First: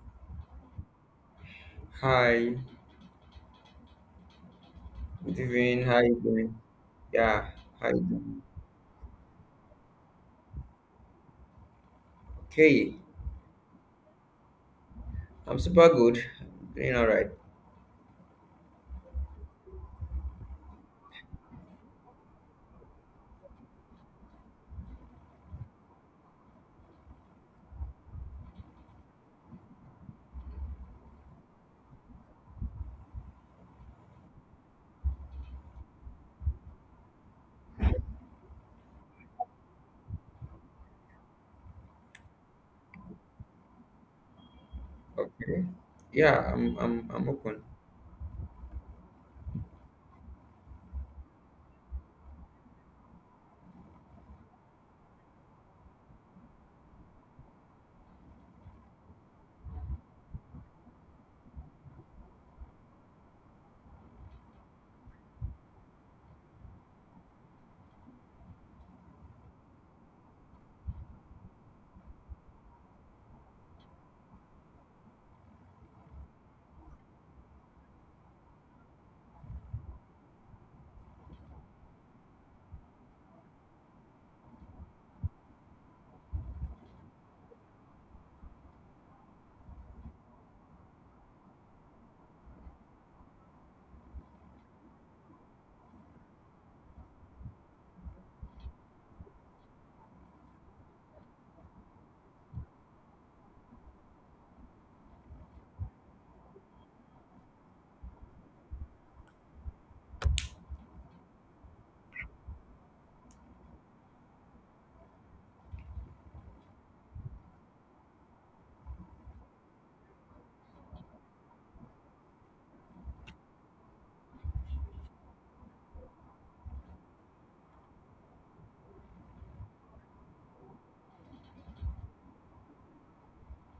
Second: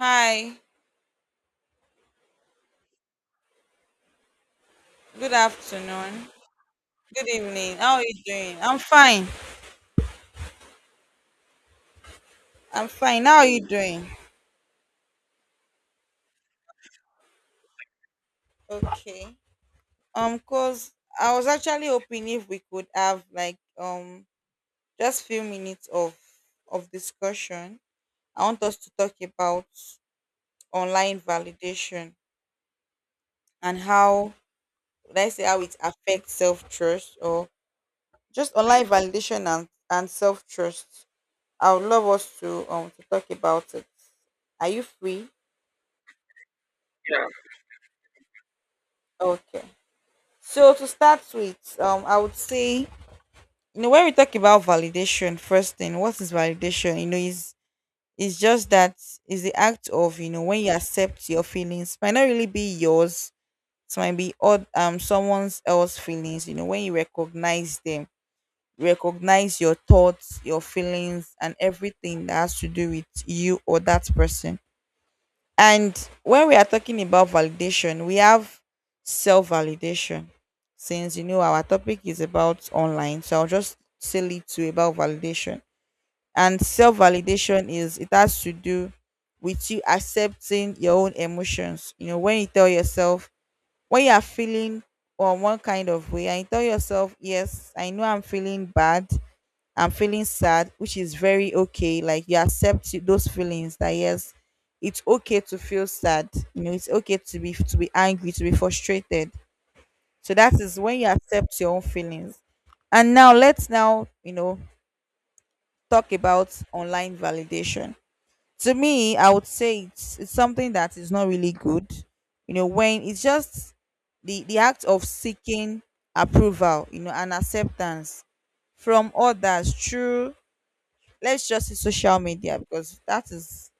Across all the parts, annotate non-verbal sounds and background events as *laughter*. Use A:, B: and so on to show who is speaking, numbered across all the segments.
A: Hi,
B: Hi,
A: good
B: good evening. How you
A: afternoon.
B: doing?
A: Good
B: Yeah,
A: evening.
B: how
A: How
B: you
A: are you
B: doing?
A: doing? I'm fine. I'm
B: Okay,
A: fine. How are you doing?
B: I'm super good. I'm doing all right.
A: Okay. Cause I was actually hoping if we could have like just few minutes of discussion. I want us to talk about online validation and how, let's say how it affects self trust, or just online validation and self trust. I would love us to talk about it. Are you free?
B: Okay. Yeah, I'm open.
A: Okay. So to start with, I would say, you know, when we talk about validation, first thing, what is validation? You know, is just that, is the act of, you know, when you accept your feelings might not really be yours. It might be odd, someone's else feelings. You know, when you recognize them, recognize your thoughts, your feelings, and everything that has to do with you or that person. And when we are talking about validation, we have self validation. Since, you know, our topic is about online, so I'll just say little about validation. And self validation is, it has to do with you accepting your own emotions. You know, when you tell yourself, when you are feeling on one kind of way, and you tell yourself, yes, I know I'm feeling bad, I'm feeling sad, which is very okay. Like you those feelings, that yes, it's okay to feel sad. You know, it's okay to be angry, to be frustrated. So that is when you accept your own feelings. And now let's now, you know, talk about online validation. To me, I would say it's something that is not really good. You know, when it's just the act of seeking approval, you know, and acceptance from others through, let's just say, social media, because that is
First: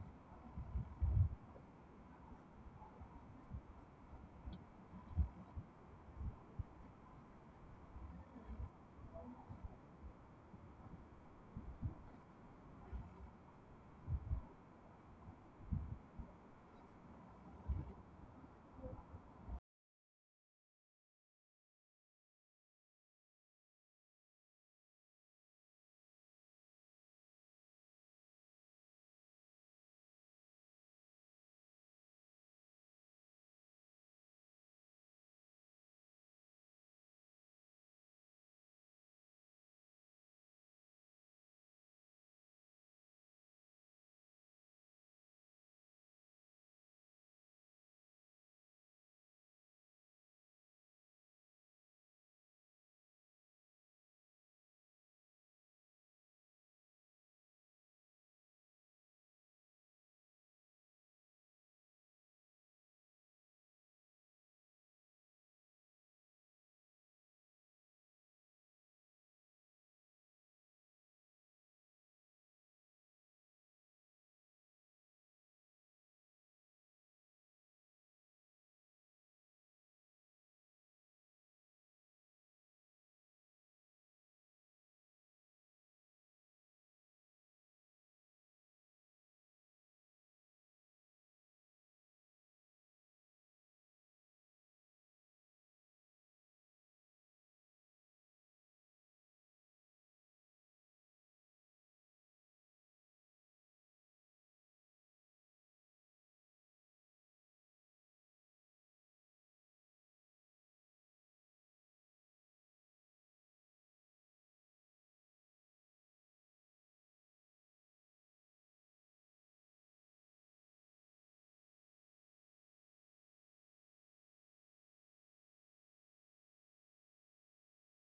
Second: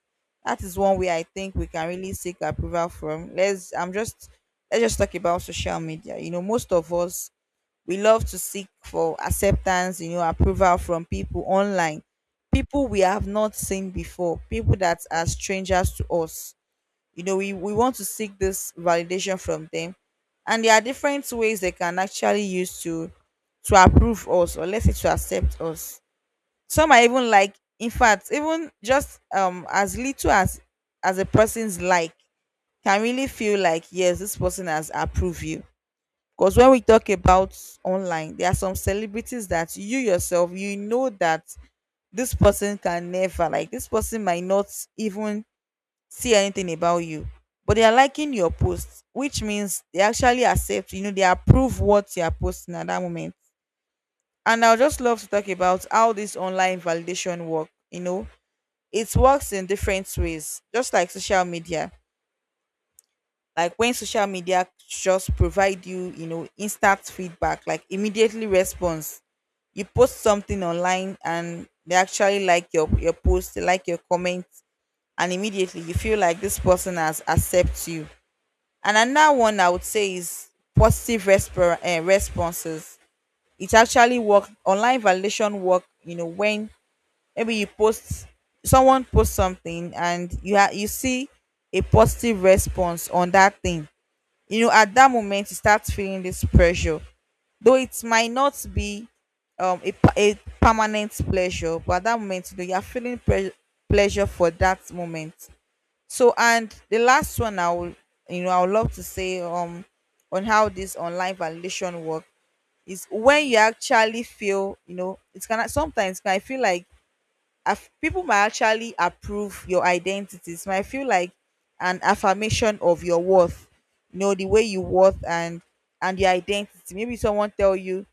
A: that is one way I think we can really seek approval from. Let's just talk about social media. You know, most of us, we love to seek for acceptance, you know, approval from people online. People we have not seen before, people that are strangers to us. You know, we want to seek this validation from them. And there are different ways they can actually use to approve us, or let's say to accept us. Some are even like, in fact, even just as little as a person's like can really feel like, yes, this person has approved you. Because when we talk about online, there are some celebrities that you yourself, you know, that this person can never like this person might not even see anything about you, but they are liking your posts, which means they actually accept, you know, they approve what you are posting at that moment. And I'll just love to talk about how this online validation work. You know, it works in different ways, just like social media, like when social media just provide you, you know, instant feedback, like immediately response. You post something online and they actually like your post, they like your comment, and immediately you feel like this person has accepts you. And another one I would say is responses. It actually work, online validation work, you know, when maybe you post someone posts something and you see a positive response on that thing. You know, at that moment you start feeling this pressure, though it might not be a a permanent pleasure, but at that moment, you know, you're feeling pleasure for that moment. So and the last one I will, you know, I would love to say, on how this online validation work, is when you actually feel, you know, it's kind of, sometimes I feel like people might actually approve your identities, might feel like an affirmation of your worth. You know, the way you worth and your identity. Maybe someone tell you,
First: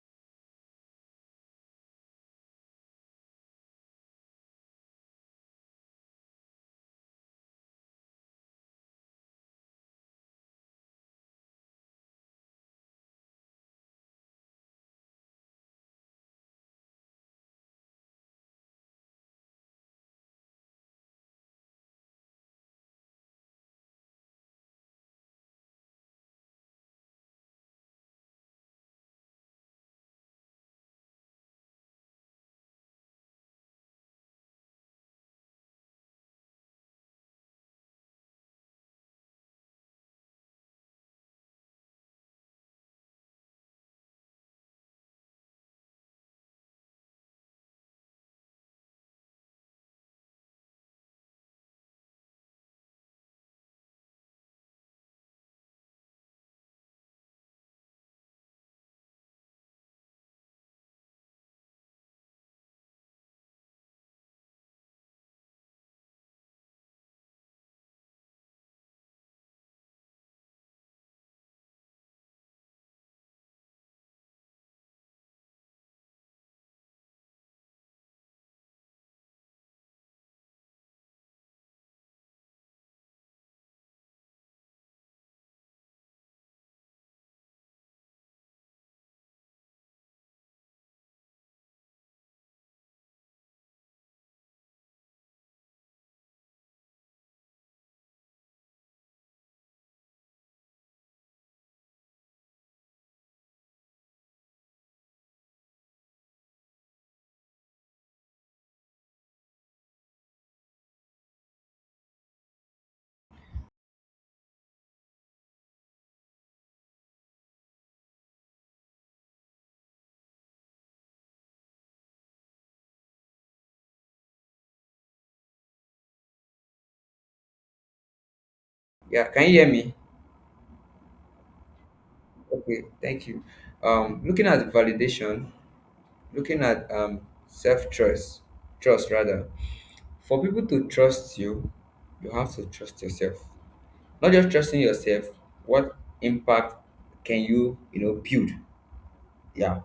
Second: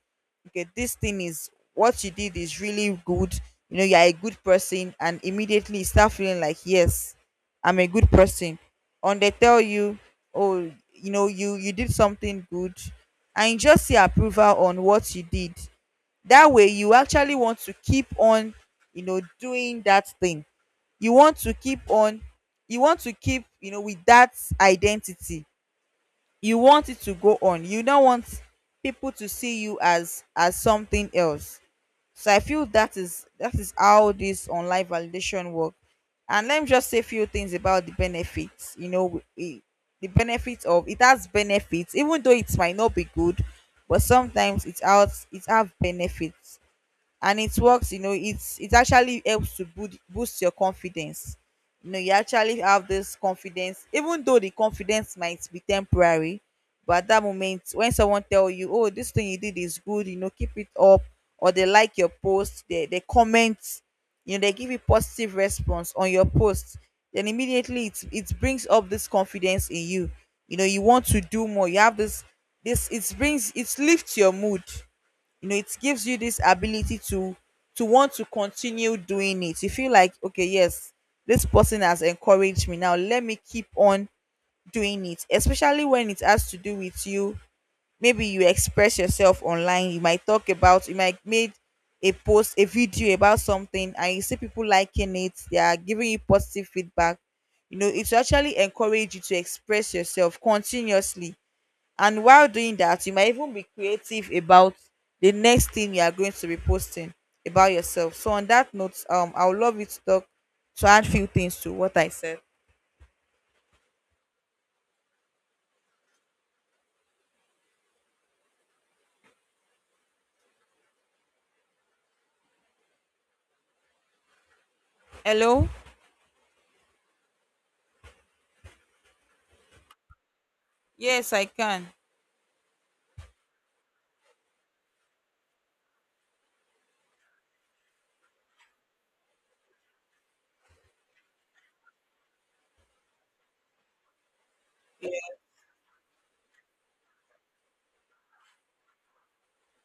A: okay, this thing is what you did is really good, you know, you're a good person, and immediately you start feeling like, yes, I'm a good person. And they tell you, oh, you know, you did something good, and you just see approval on what you did. That way you actually want to keep on, you know, doing that thing. You want to keep on, you want to keep, you know, with that identity. You want it to go on. You don't want people to see you as something else. So I feel that is, how this online validation work. And let me just say a few things about the benefits. The benefits of it has benefits, even though it might not be good, but sometimes it has, it have benefits. And it works, you know, it's, it actually helps to boost your confidence. You know, you actually have this confidence, even though the confidence might be temporary, but at that moment when someone tell you, oh, this thing you did is good, you know, keep it up, or they like your post, they comment, you know, they give you positive response on your post, then immediately it brings up this confidence in you. You know, you want to do more. You have this, it brings, it lifts your mood. You know, it gives you this ability to want to continue doing it. You feel like, okay, yes, this person has encouraged me, now let me keep on doing it, especially when it has to do with you. Maybe you express yourself online, you might talk about, you might made a post, a video about something, and you see people liking it, they are giving you positive feedback. You know, it will actually encourage you to express yourself continuously. And while doing that, you might even be creative about the next thing you are going to be posting about yourself. So on that note, I would love you to talk, to add few things to what I said. Hello?
B: Yeah, can you hear me?
A: Yes, I can.
B: Okay, thank you. Looking at validation, looking at self-trust, trust rather. For people to trust you, you have to trust yourself. Not just trusting
A: Yeah.
B: yourself, what impact can you, you know, build? Yeah,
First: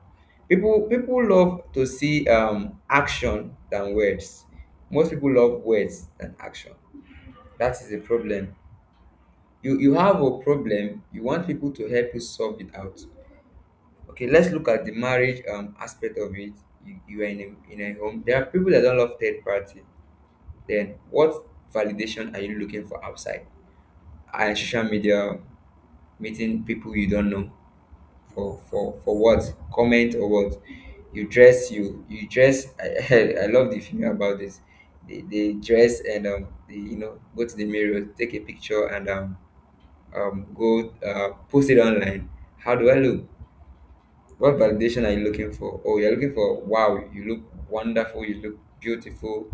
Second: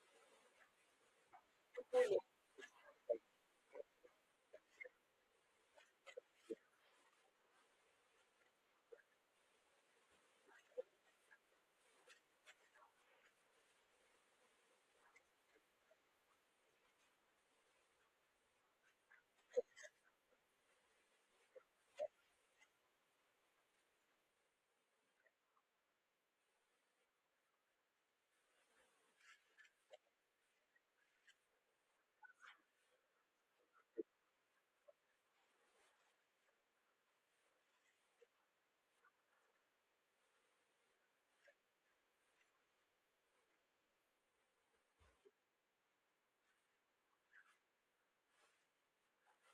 B: people love to see action than words. Most people love words than action. That is the problem. You have a problem, you want people to help you solve it out. Okay, let's look at the marriage aspect of it. You are in a home. There are people that don't love third party, then what validation are you looking for outside? And social media, meeting people you don't know, for what? Comment or what? You dress, you dress. *laughs* I love the film about this. They dress and they, you know, go to the mirror, take a picture, and go post it online. How do I look? What validation are you looking for? Oh, you're looking for, "Wow, you look wonderful, you look beautiful."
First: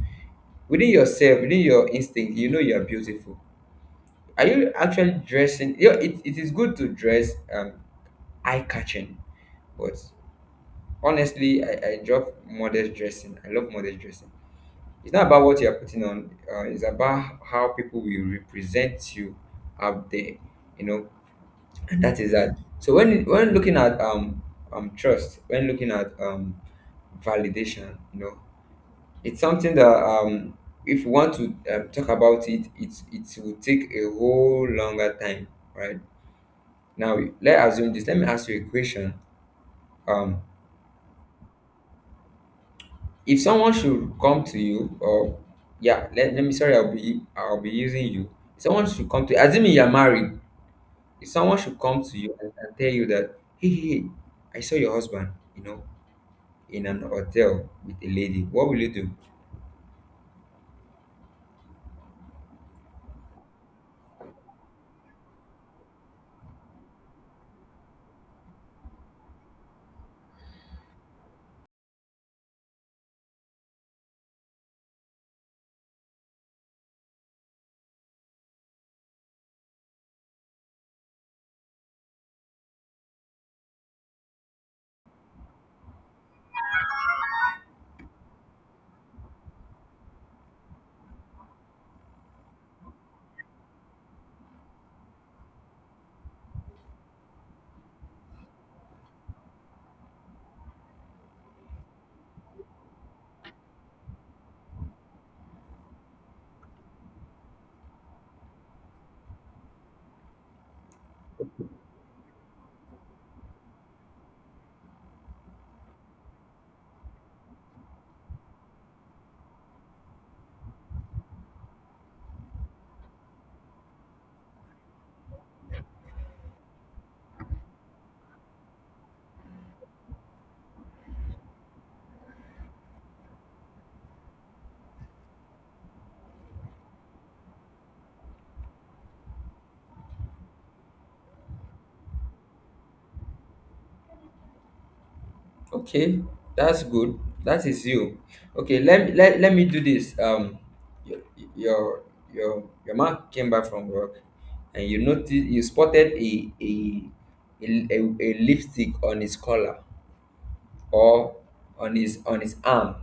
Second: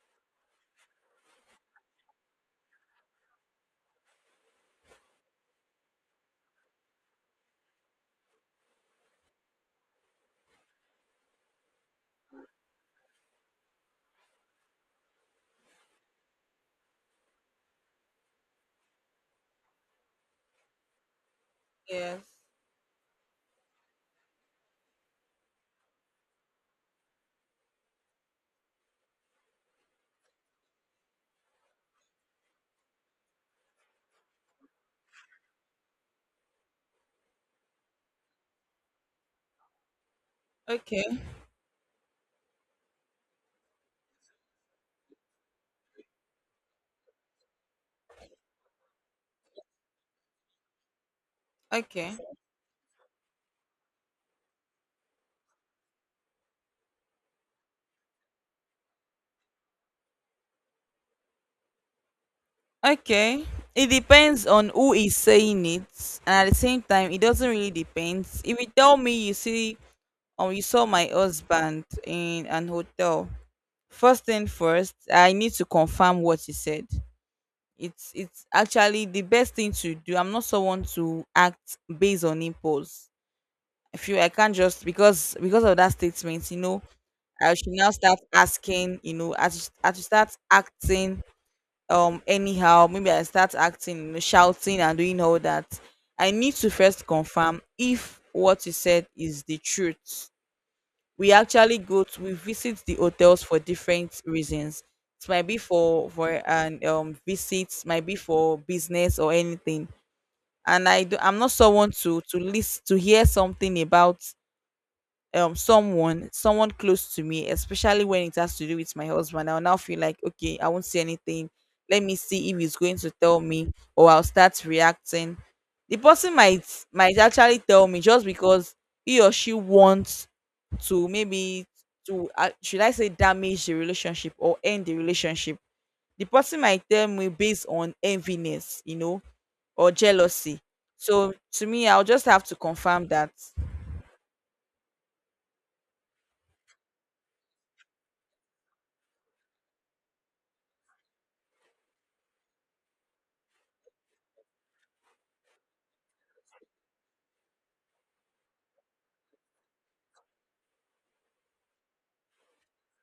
B: Within yourself, within your instinct, you know you are beautiful. Are you actually dressing, you know, it is good to dress eye catching, but honestly, I love modest dressing. I love modest dressing. It's not about what you are putting on, it's about how people will represent you out there, you know, and
A: Yes.
B: that is that. So when looking at trust, when looking at validation, you know, it's something that if you want to talk about it, it it will take a whole longer time, right? Now let assume this. Let me ask you a question. Um,
A: Okay.
B: If someone should come to you, or yeah, let me sorry, I'll be using you. If someone should come to, assuming you're married, if someone should come
A: Okay.
B: to you and tell you that, hey, hey, hey, I saw your husband, you know, in an hotel with a lady, what will you do?
A: Okay. It depends on who is saying it, and at the same time, it doesn't really depend. If you tell me you see, or you saw my husband in an hotel, first thing first, I need to confirm what he said. It's actually the best thing to do. I'm not someone to act based on impulse. I feel I can't just, because of that statement, you know, I should now start asking, you know, I should start acting anyhow. Maybe I start acting, you know, shouting and doing all that. I need to first confirm if what you said is the truth. We actually go to, we visit the hotels for different reasons. It might be for, an visit, might be for business or anything. And I do, I'm not someone to list to hear something about someone, close to me, especially when it has to do with my husband. I'll now feel like, okay, I won't say anything, let me see if he's going to tell me, or I'll start reacting. The person might, actually tell me just because he or she wants to, maybe to, should I say, damage the relationship or end the relationship. The person might tell me based on enviness, you know, or jealousy. So to me, I'll just have to confirm that.
B: Okay, that's good. That is you. Okay, let me do this. Um, your your your man came back from work, and you noticed you spotted a lipstick on his collar, or on his, on his arm.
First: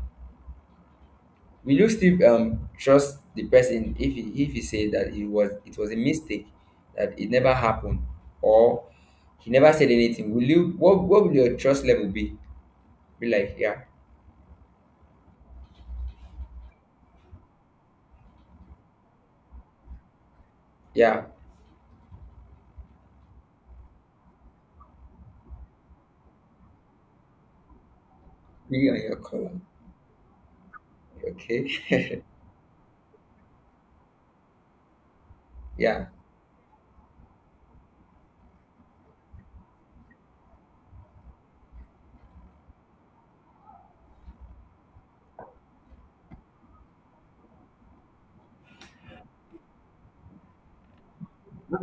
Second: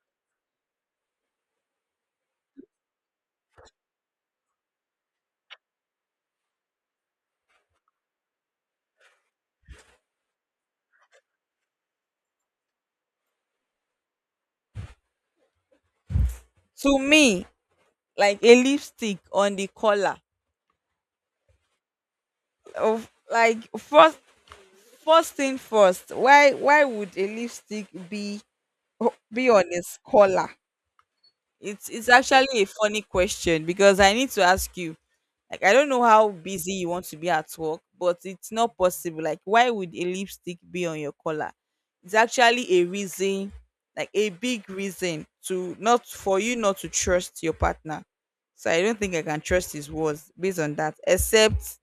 B: Will you still trust the person if he said that it was, it was a mistake, that it never happened, or he never said anything? Will you, what will your trust level be like? Yeah,
A: To me, like a lipstick on the collar
B: yeah,
A: of, like, first thing first. Why would a lipstick be,
B: be on your column.
A: on his collar? It's
B: Okay, *laughs*
A: actually a funny question, because I need to ask you. Like, I don't know
B: yeah,
A: how busy you want to be at work, but it's not possible. Like, why would a lipstick be on your collar? It's actually a reason, like a big reason to, not for you not to trust your partner. So I don't think I can trust his words based on that, except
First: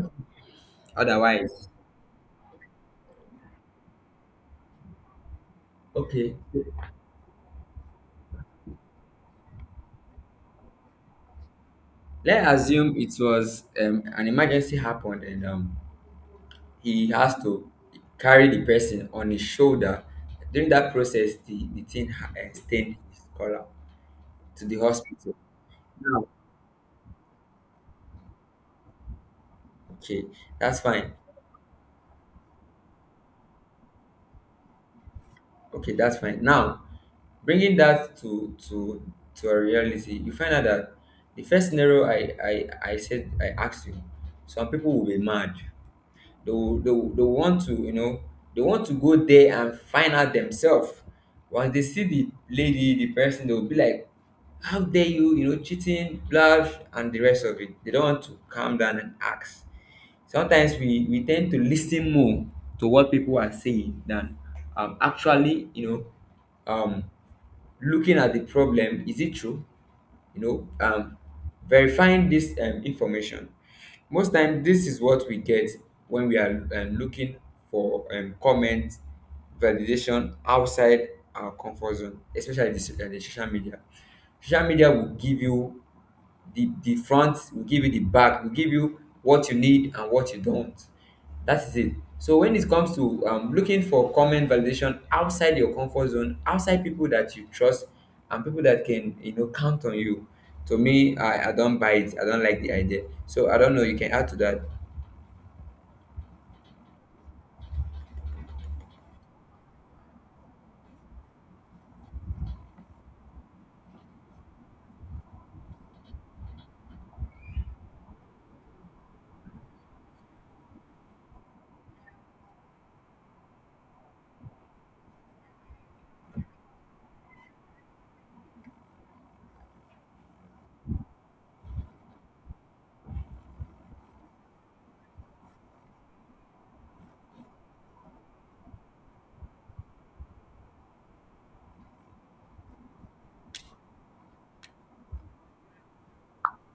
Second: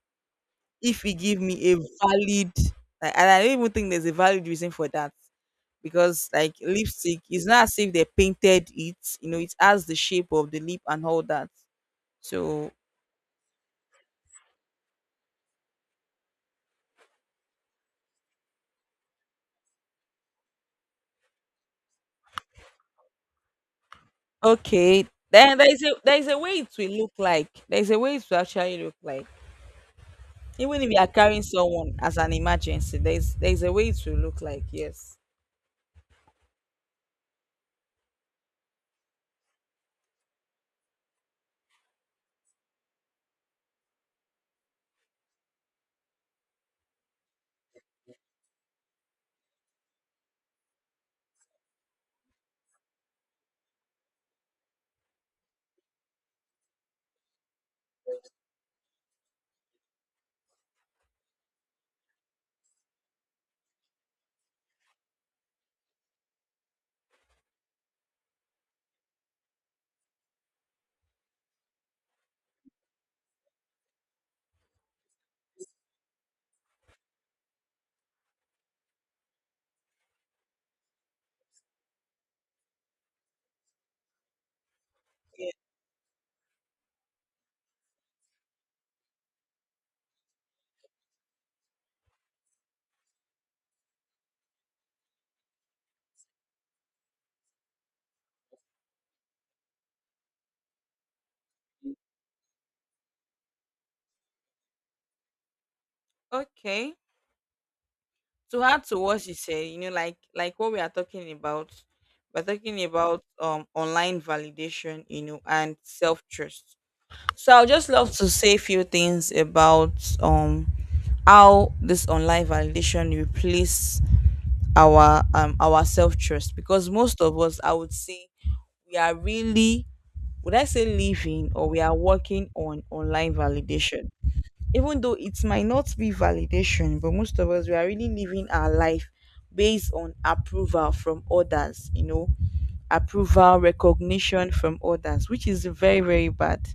A: if he give
B: otherwise.
A: me a valid. Like, and I don't even think there's a valid reason for that, because
B: Okay,
A: like lipstick, it's not as if they painted it, you know, it has the shape of the lip and all that.
B: let's
A: So,
B: assume it was an emergency happened and he has to carry the person on his shoulder. During that process, the thing ha- eh, stained his collar to the
A: okay,
B: hospital.
A: then there
B: Now,
A: is a way it will look like, there is a way it will actually look like,
B: okay, that's
A: even if you are
B: fine.
A: carrying someone as an emergency, there is a way it will look like, yes.
B: Okay, that's fine. Now, bringing that to a reality, you find out that the first scenario I said I asked you, some people will be mad. They will want to, you know, they want to go there and find out themselves. Once they see the lady, the person, they will be like, "How dare you, you know, cheating, love," and the rest of it. They don't want to calm down and ask. Sometimes we tend to listen more to what people are saying than actually, you know, um, looking at the problem. Is it true? You know, verifying this information. Most times, this is what we get when we are looking for comment validation outside our comfort zone, especially the, so- the social media. Social media will give you the front, will give you the back, will give you what you need and what you don't. That is it. So when it comes to looking for comment validation outside your comfort zone, outside people that you trust and people that can, you know, count on you, to me, I don't buy it, I don't like the idea. So I don't know, you can add to that.
A: Okay. To add to what you said, you know, like, what we are talking about, we're talking about online validation, you know, and self-trust. So I'll just love to say a few things about um how this online validation replace our self trust. Because most of us, I would say, we are really, would I say, living, or we are working on online validation. Even though it might not be validation, but most of us we are really living our life based on approval from others, you know, approval, recognition from others, which is very, very bad.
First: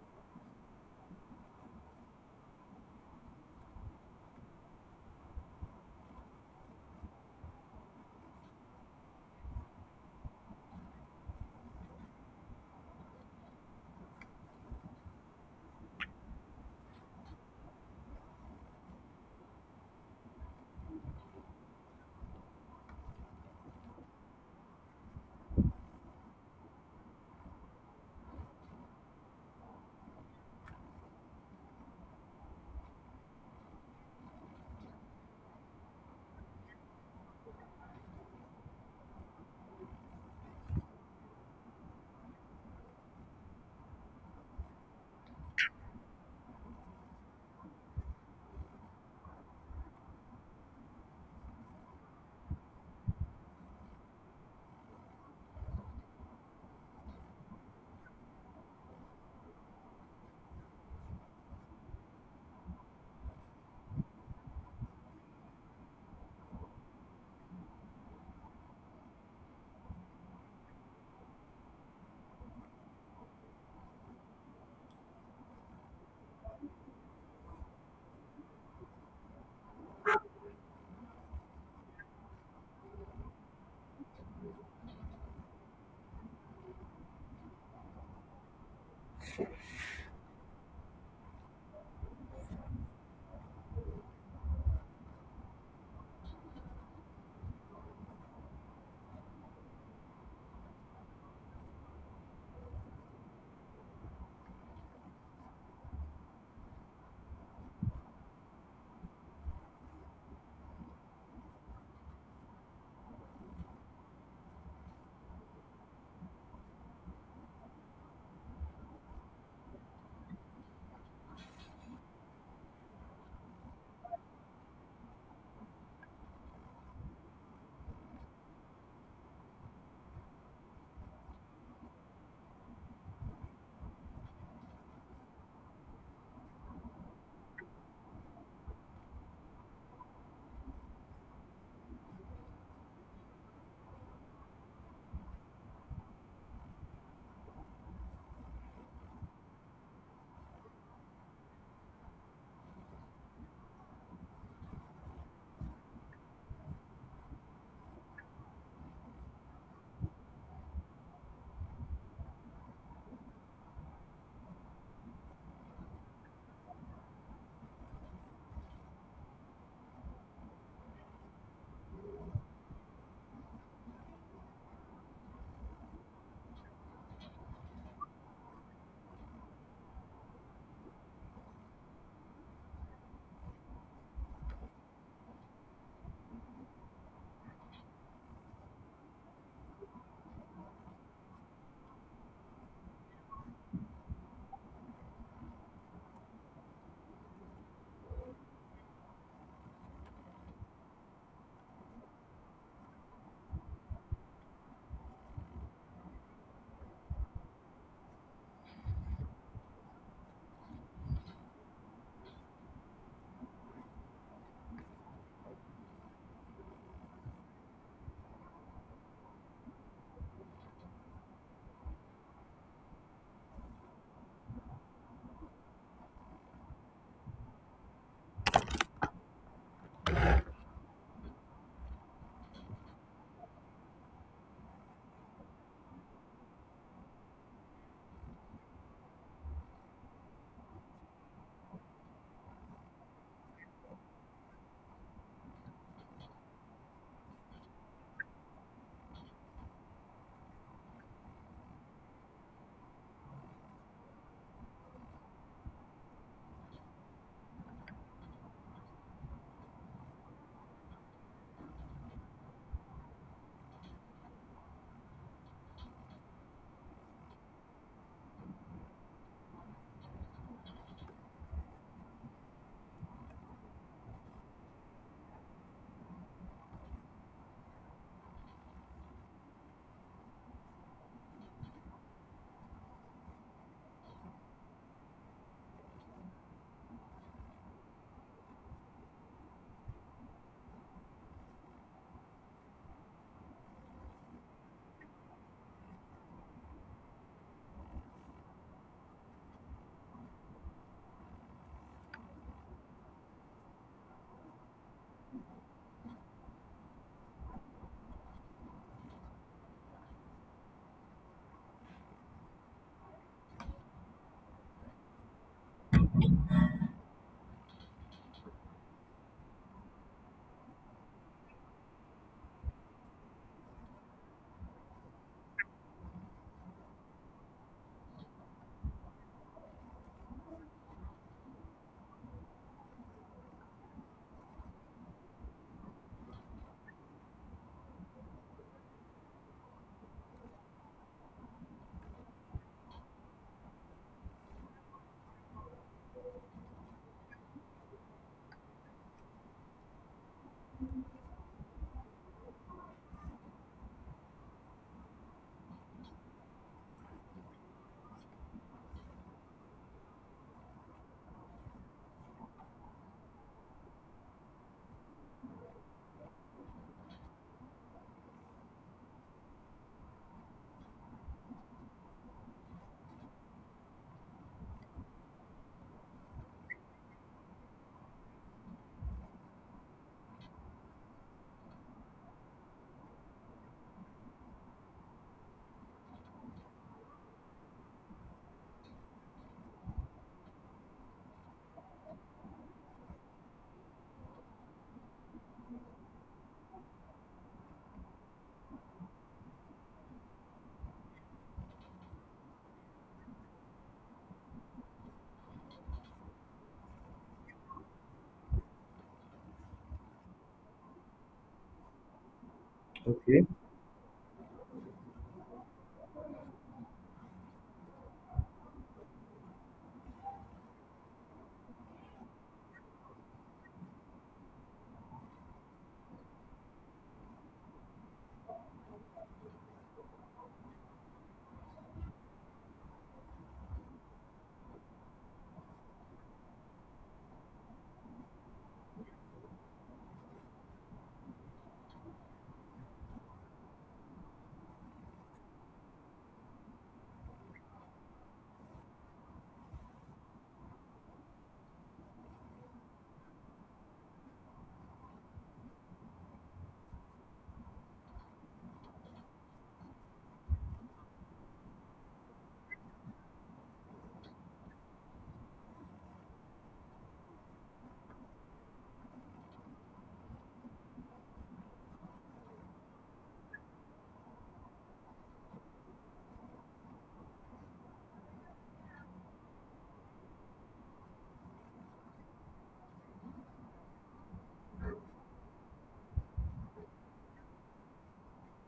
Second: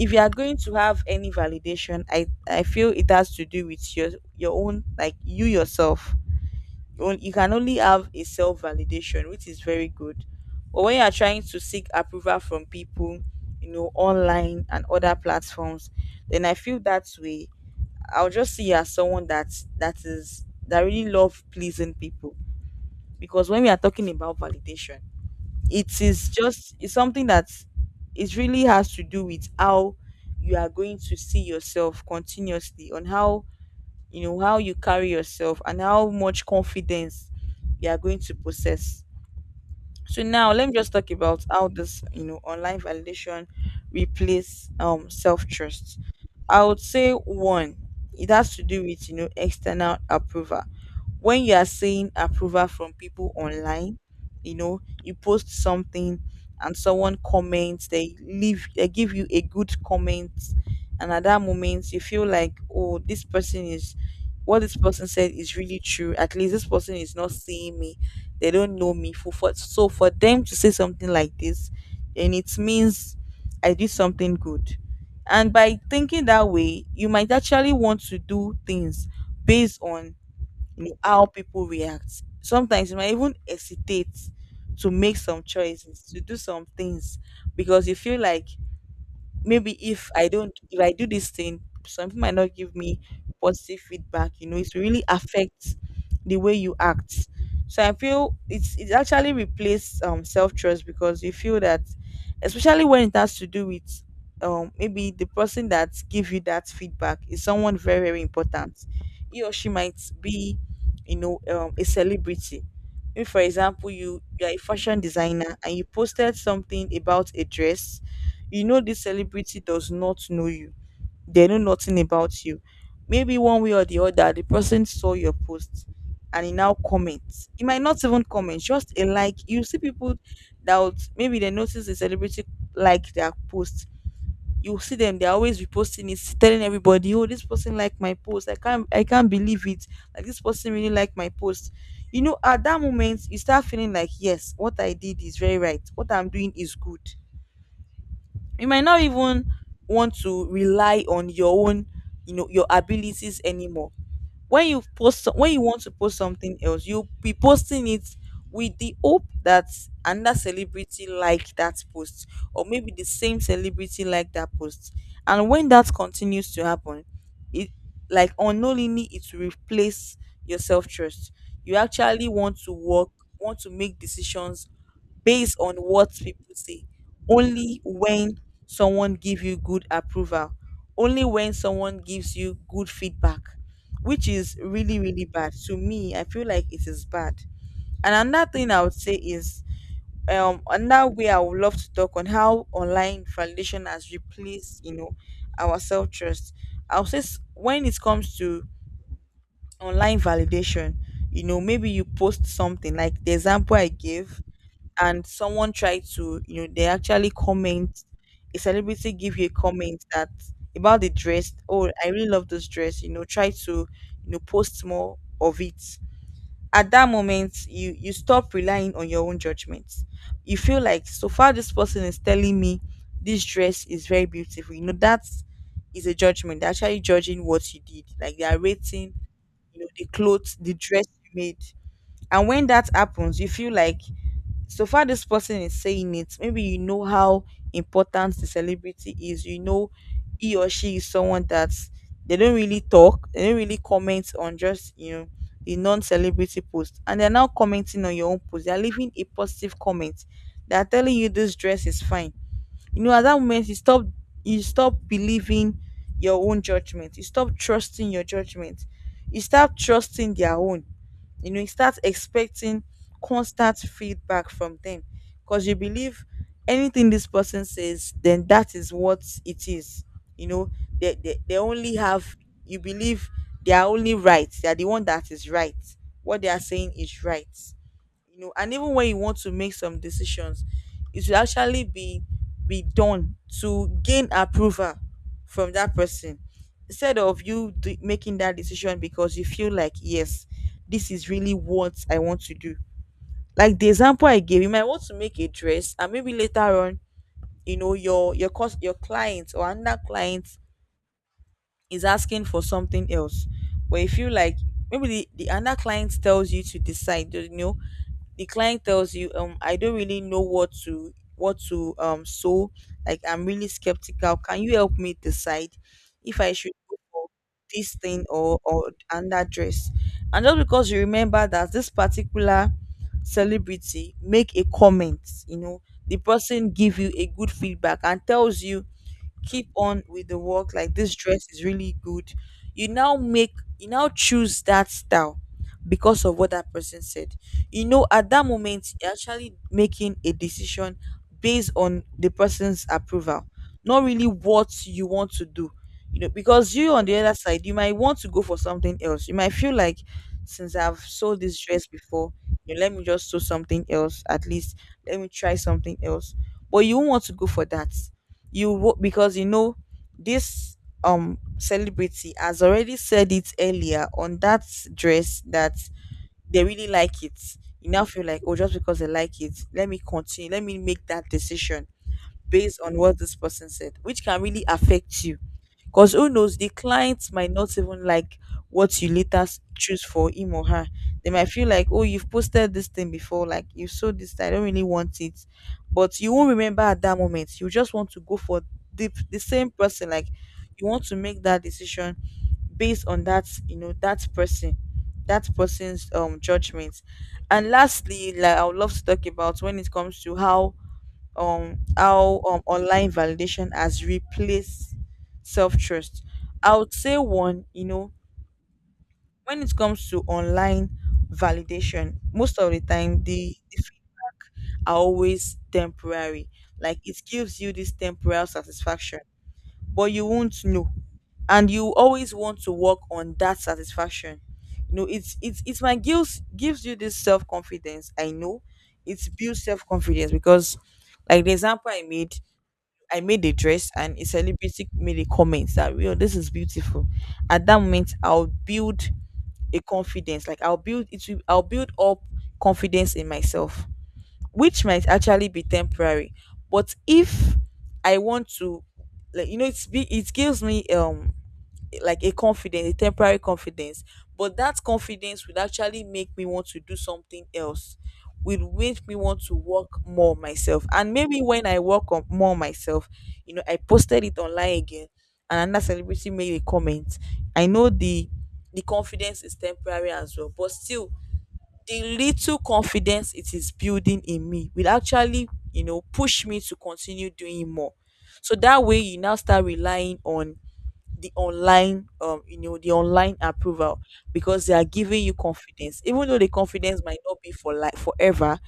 A: If you are going to have any validation, I feel it has to do with your own, like you yourself. You can only have a self validation, which is very good. But when you are trying to seek approval from people, you know, online and other platforms, then I feel that way. I'll just see you as someone that really love pleasing people. Because when we are talking about validation, it is just it's something that it really has to do with how you are going to see yourself continuously, on how, you know, how you carry yourself and how much confidence you are going to possess. So now let me just talk about how this, you know, online validation replace self-trust. I would say one, it has to do with, you know, external approval. When you are seeing approval from people online, you know, you post something and someone comments, they leave, they give you a good comment, and at that moment you feel like, oh, this person is, what this person said is really true. At least this person is not seeing me, they don't know me. For so for them to say something like this, and it means I did something good. And by thinking that way, you might actually want to do things based on, you know, how people react. Sometimes you might even hesitate to make some choices, to do some things because you feel like, maybe if I do this thing, some people might not give me positive feedback. You know, it really affects the way you act. So I feel it actually replaces self trust, because you feel that, especially when it has to do with maybe the person that give you that feedback is someone very, very important. He or she might be, you know, a celebrity. If for example you are a fashion designer and you posted something about a dress, you know this celebrity does not know you, they know nothing about you. Maybe one way or the other the person saw your post, and he now comments. He might not even comment, just a like. You see people that would, maybe they notice the celebrity like their post, you see them they're always reposting it, telling everybody, oh, this person liked my post, I can't believe it, like this person really liked my post. You know, at that moment you start feeling like, yes, what I did is very right, what I'm doing is good. You might not even want to rely on your own, you know, your abilities anymore. When you post when you want to post something else, you'll be posting it with the hope that another celebrity like that post, or maybe the same celebrity like that post. And when that continues to happen, it, like unknowingly, it will replace your self-trust. You actually want to work, want to make decisions based on what people say, only when someone give you good approval, only when someone gives you good feedback, which is really, really bad. To me, I feel like it is bad. And another thing I would say is, another way I would love to talk on how online validation has replaced, you know, our self-trust. I would say s- When it comes to online validation, you know, maybe you post something like the example I gave, and someone tried to, you know, they actually comment, a celebrity give you a comment that, about the dress, oh I really love this dress, you know, try to, you know, post more of it. At that moment you stop relying on your own judgments. You feel like, so far this person is telling me this dress is very beautiful, you know, that is a judgment. They're actually judging what you did, like they are rating, you know, the clothes, the dress you made. And when that happens, you feel like, so far this person is saying it, maybe you know how important the celebrity is. You know, he or she is someone that they don't really talk, they don't really comment on just, you know, the non-celebrity post. And they're now commenting on your own post. They're leaving a positive comment. They're telling you this dress is fine. You know, at that moment, you stop believing your own judgment. You stop trusting your judgment. You start trusting their own. You know, you start expecting constant feedback from them, because you believe anything this person says, then that is what it is. You know, they only have, you believe they are only right. They are the one that is right. What they are saying is right. You know, and even when you want to make some decisions, it should actually be done to gain approval from that person, instead of you making that decision because you feel like, yes, this is really what I want to do. Like the example I gave, you might want to make a dress, and maybe later on, you know, your cost, your clients or another client is asking for something else. But if you like, maybe the another client tells you to decide, you know, the client tells you, I don't really know what to sow, like I'm really skeptical, can you help me decide if I should go for this thing, or and that dress. And just because you remember that this particular celebrity make a comment, you know, the person give you a good feedback and tells you keep on with the work, like this dress is really good, you now choose that style because of what that person said. You know, at that moment you're actually making a decision based on the person's approval, not really what you want to do. You know, because you, on the other side, you might want to go for something else. You might feel like, since I've sold this dress before, you know, let me just sew something else. At least let me try something else. But you won't want to go for that, you wrote, because you know this celebrity has already said it earlier on, that dress that they really like it. You now feel like, oh, just because they like it, let me continue, let me make that decision based on what this person said, which can really affect you. Because who knows, the client might not even like what you later choose for him or her. They might feel like, oh, you've posted this thing before, like you sold this, I don't really want it. But you won't remember at that moment. You just want to go for the same person. Like, you want to make that decision based on that, you know, that person, that person's judgment. And lastly, like, I would love to talk about, when it comes to how online validation has replaced self-trust, I would say one, you know, when it comes to online validation, most of the time
B: Okay,
A: the feedback are always temporary. Like, it gives you this temporary satisfaction, but you won't know, and you always want to work on that satisfaction. You know, it's my gives gives you this self-confidence, I know. It builds self-confidence, because like the example I made, I made a dress and a celebrity made a comment that, yo, this is beautiful. At that moment I'll build a confidence. Like I'll build up confidence in myself, which might actually be temporary. But if I want to, like, you know, it gives me like a confidence, a temporary confidence. But that confidence would actually make me want to do something else. Will make me want to work more myself. And maybe when I work on more myself, you know, I posted it online again and another celebrity made a comment. I know the confidence is temporary as well, but still the little confidence it is building in me will actually, you know, push me to continue doing more. So that way you now start relying on the online, you know, the online approval, because they are giving you confidence, even though the confidence might not be for, like, forever.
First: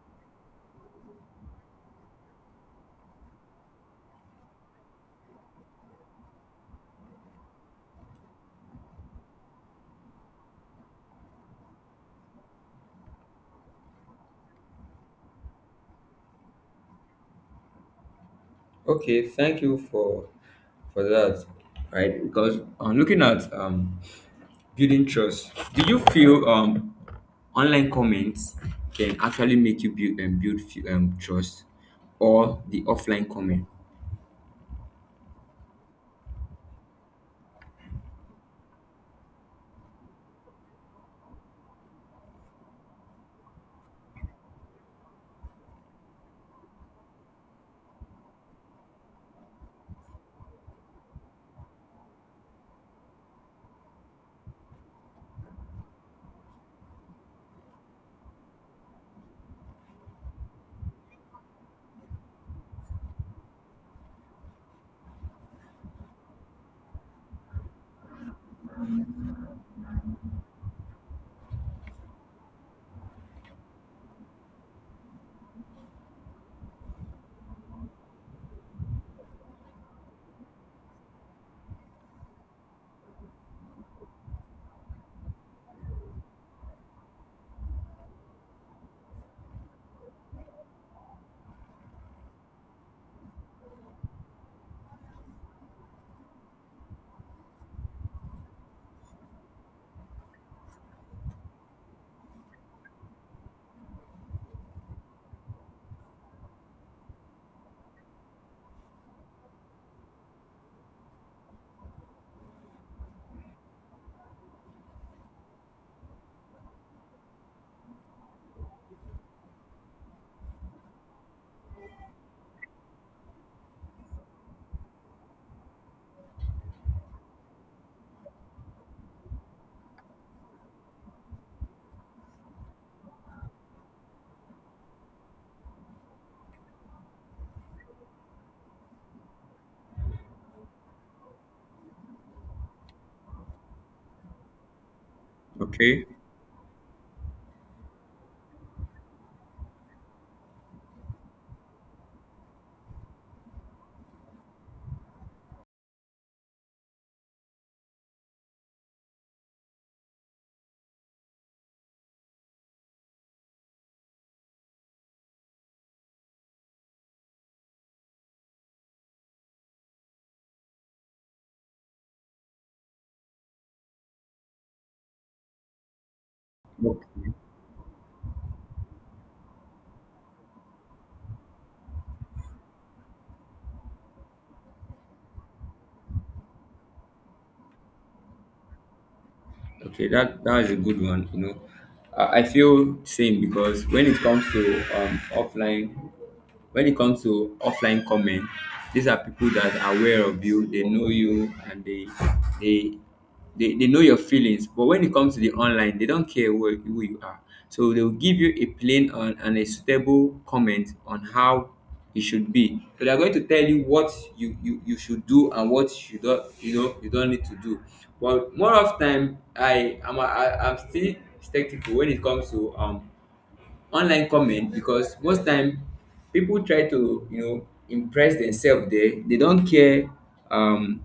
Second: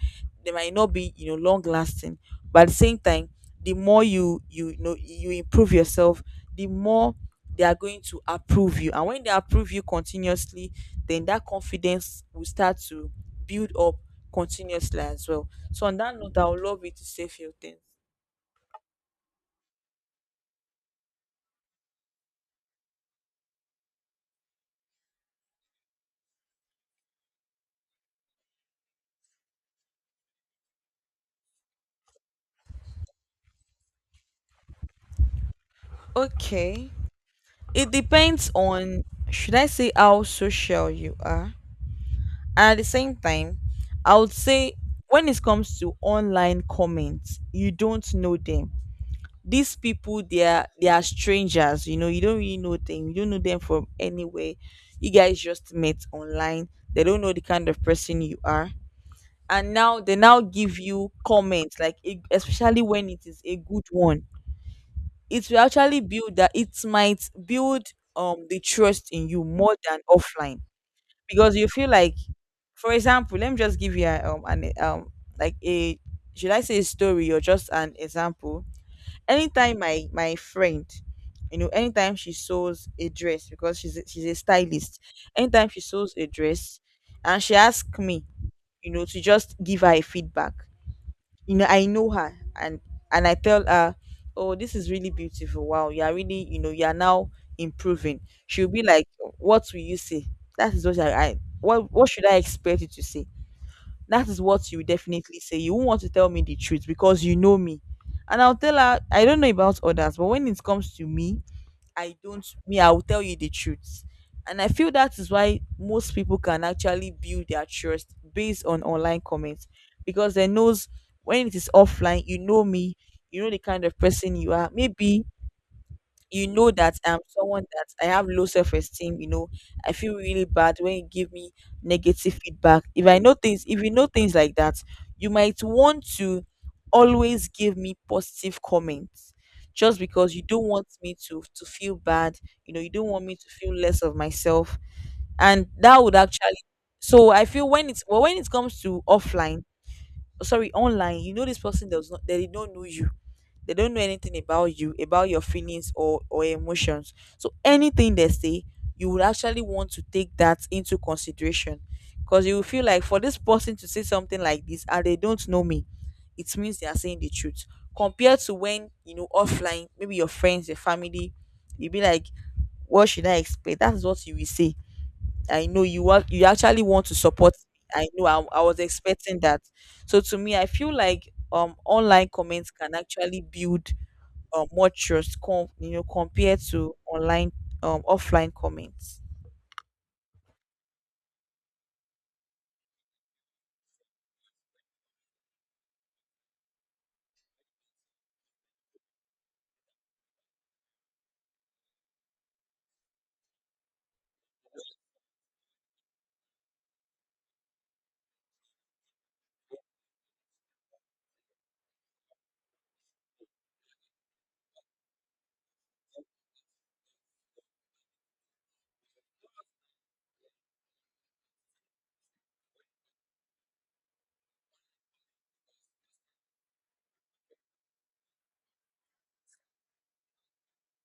A: They might not be, you know, long lasting. But at the same time, the more you know you improve yourself, the more they are going to approve you. And when they approve you continuously, then that confidence will start to build up continuously as well. So on that note, I would love you to say few things.
B: okay, thank you for that, right? Because I'm looking at building trust. Do you feel online comments can actually make you build and build fe- trust, or the offline comment?
A: Okay. It depends on, should I say, how social you are. And at the same time, I would say when it comes to online comments, you don't know them. These people, they are strangers. You don't really know them. You don't know them from anywhere. You guys just met online. They don't know the kind of person you are, and now they now give you comments like especially when it is a good one, it will actually build that it might build the trust in you more than offline, because you feel like, for example, let me just give you a, an like a should I say a story or just an example. Anytime my friend, anytime she sews a dress, because she's a stylist, anytime she sews a dress and she asks me, to just give her a feedback. You know, I know her, and I tell her, oh, this is really beautiful, wow, you are really, you know, you are now improving. She'll be like, what will you say? That is what what should I expect you to say? That is what you definitely say. You won't want to tell me the truth because you know me. And I'll tell her, I don't know about others, but when it comes to me, I don't me, I will tell you the truth. And I feel that is why most people can actually build their trust based on online comments, because they knows when it is offline, you know me, you know the kind of person you are. Maybe you know that I'm someone that I have low self esteem, you know, I feel really bad when you give me negative feedback. If you know things like that, you might want to always give me positive comments just because you don't want me to feel bad, you know, you don't want me to feel less of myself. And that
B: Okay.
A: would actually, so I feel when it's, when it comes to offline, sorry, online, you know, this person does not, they don't know you, they don't know anything about you, about your feelings or emotions, so anything they say, you would actually want to take that into consideration, because you will feel like, for this person to say something like this and they don't know me, it means they are saying the truth, compared to when, you know, offline, maybe your friends, your family. You'll be like, what should I expect? That's what you will say. I know you want, you actually
B: Yep.
A: want to support me. I know I was expecting that. So to me, I feel like online comments can actually build more trust, you know, compared to online offline comments.
B: Okay, that that is a good one, you know, I feel same, because when it comes to offline, when it comes to offline comment, these are people that are aware of you. They know you and they, they know your feelings. But when it comes to the online, they don't care who you are. So they will give you a plain and a suitable comment on how it should be. So they're going to tell you what you you should do and what you don't, you know, you don't need to do. But more of time, I'm still skeptical when it comes to online comment, because most time people try to, you know, impress themselves there. They don't care um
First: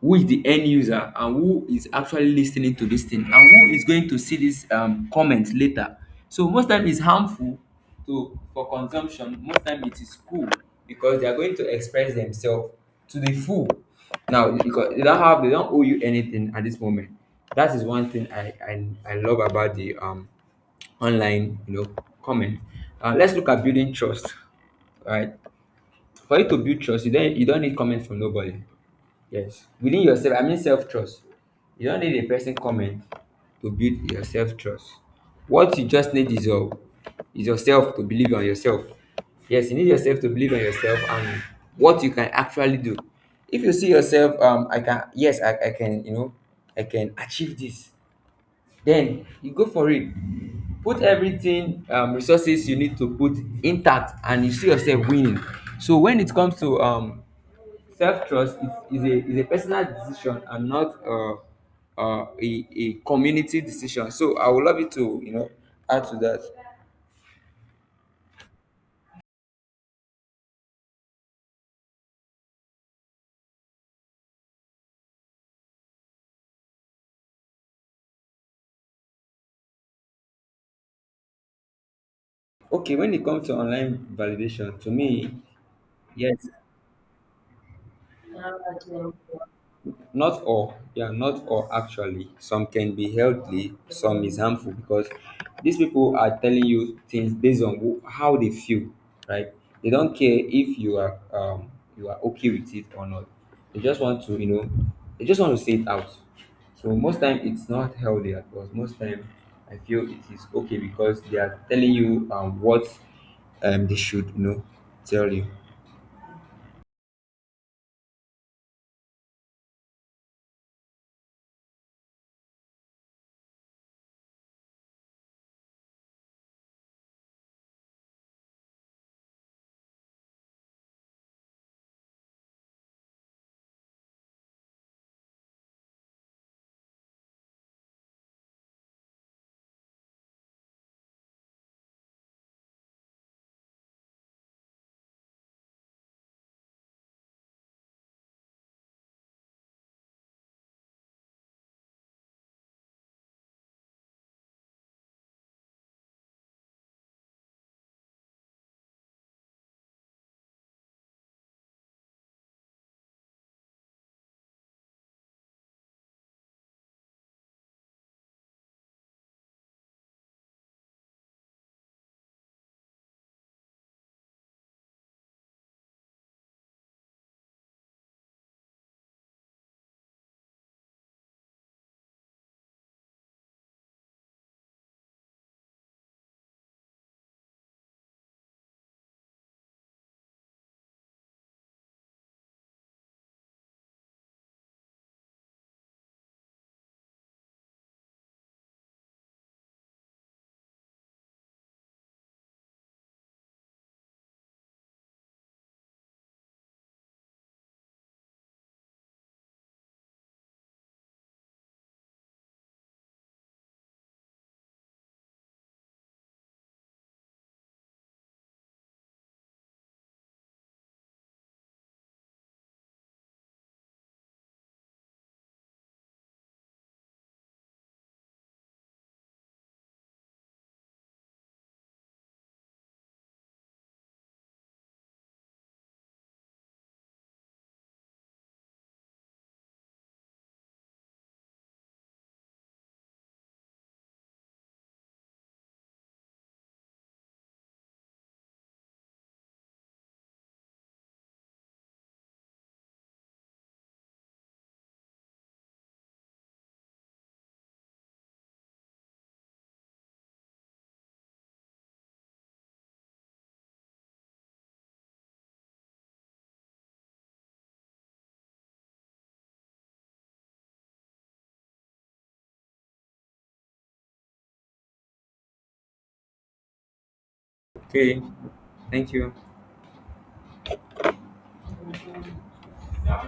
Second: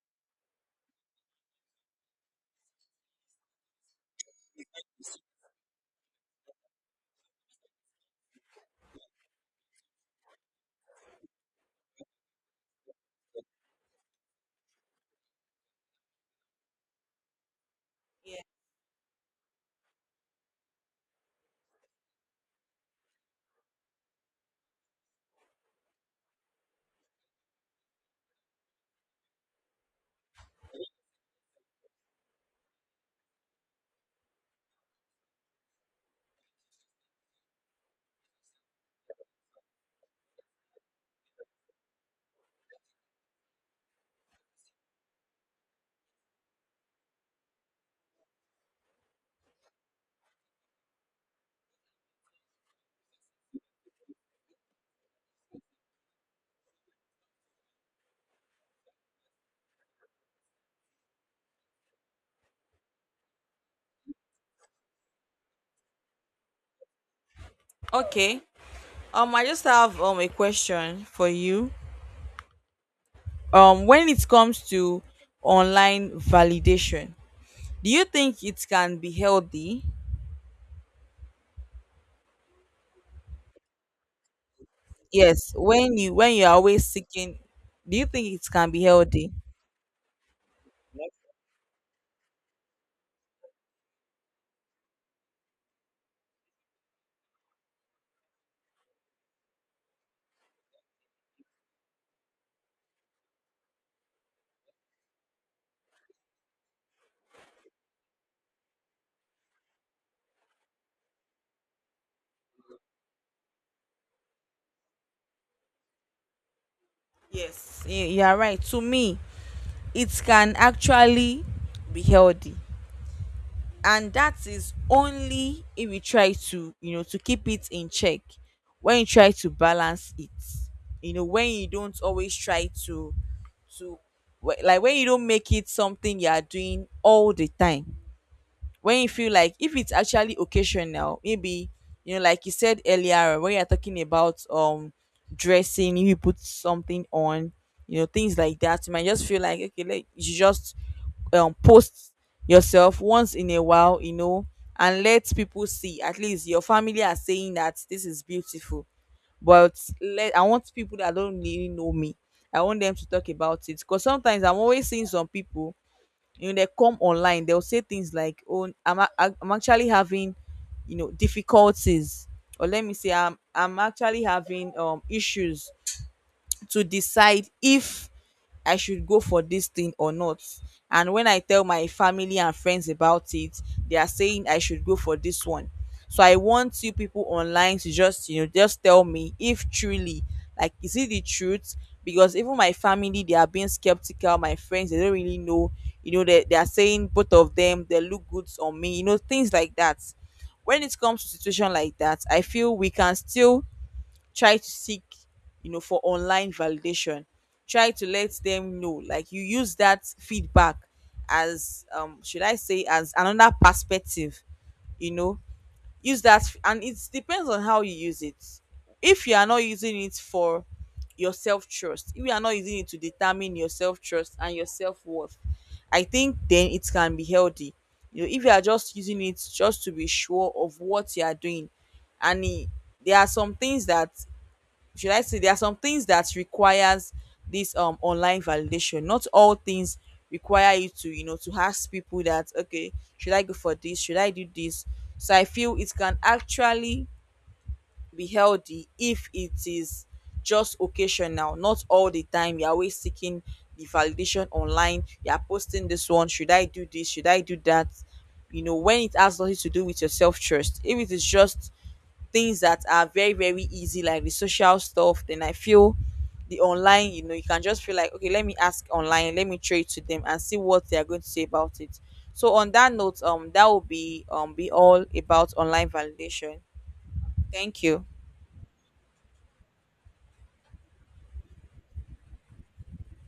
B: who is the end user and who is actually listening to this thing and who is going to see this comment later. So most time it's harmful to for consumption. Most time it is cool, because they are going to express themselves to the full now, because they don't have, they don't owe you anything at this moment. That is one thing
A: Yeah.
B: I love about the online, you know, comment. Let's look at building trust. All right. For you to build trust, you don't, you don't need comment from nobody. Yes. Within yourself, I mean self trust. You don't need a person comment to build your self trust. What you just need is your, is yourself to believe on yourself. Yes, you need yourself to believe on yourself and what you can actually do. If you see yourself, I can, yes, I can, you know, I can achieve this, then you go for it. Put everything, um, resources you need to put intact, and you see yourself winning. So when it comes to self trust, is a, is a personal decision, and not a community decision. So I would love you to, you know, add to that.
A: Okay. I just have a question for you. When it comes to online validation, do you think it can be healthy?
B: Okay, when it comes to online validation, to me,
A: Yes. When you
B: yes,
A: are always seeking, do you think it can be healthy?
B: not all, yeah, not all actually. Some can be healthy, some is harmful, because these people are telling you things based on who, how they feel, right? They don't care if you are you are okay with it or not. They just want to, you know, they just want to say it out. So most time it's not healthy at all. Most time I feel it is okay because they are telling you what they should, you know, tell you.
A: Yes, you are right. To me, it can actually be healthy. And that is only if we try to, you know, to keep it in check. When you try to balance it, you know, when you don't always try to, like, when you don't make it something you are doing all the time, when you feel like if it's actually occasional, maybe, you know, like you said earlier when you're talking about dressing, if you put something on, you know, things like that, you might just feel like, okay, like you just post yourself once in a while, you know, and let people see. At least your family are saying that this is beautiful, but let I want people that don't really know me, I want them to talk about it. Because sometimes I'm always seeing some people, you know, they come online, they'll say things like, oh, I'm actually having, you know, difficulties, or let me say, I'm actually having issues to decide if I should go for this thing or not. And when I tell my family and friends about it, they are saying I should go for this one. So I want you people online to just, you know, just tell me if truly, like, is it the truth? Because even my family, they are being skeptical. My friends, they don't really know. You know, they are saying both of them, they look good on me, you know, things like that. When it comes to situation like that, I feel we can still try to seek, you know, for online validation, try to let them know, like, you use that feedback as, should I say, as another perspective, you know. Use that and it depends on how you use it. If you are not using it for your self-trust, if you are not using it to determine your self-trust and your self-worth, I think then it can be healthy. You know, if you are just using it just to be sure of what you are doing, and there are some things that, should I say there are some things that requires this online validation. Not all things require you to, you know, to ask people that, okay, should I go for this? Should I do this? So I feel it can actually be healthy if it is just occasional, not all the time. You're always seeking the validation online. You're posting this one. Should I do this? Should I do that? You know, when it has nothing to do with your self trust, if it is just things that are very very easy, like the social stuff, then I feel the online, you know, you can just feel like, okay, let me ask online, let me trade to them and see what they are going to say about it. So on that note, that will be all about online validation. Thank you.
B: Okay, thank you.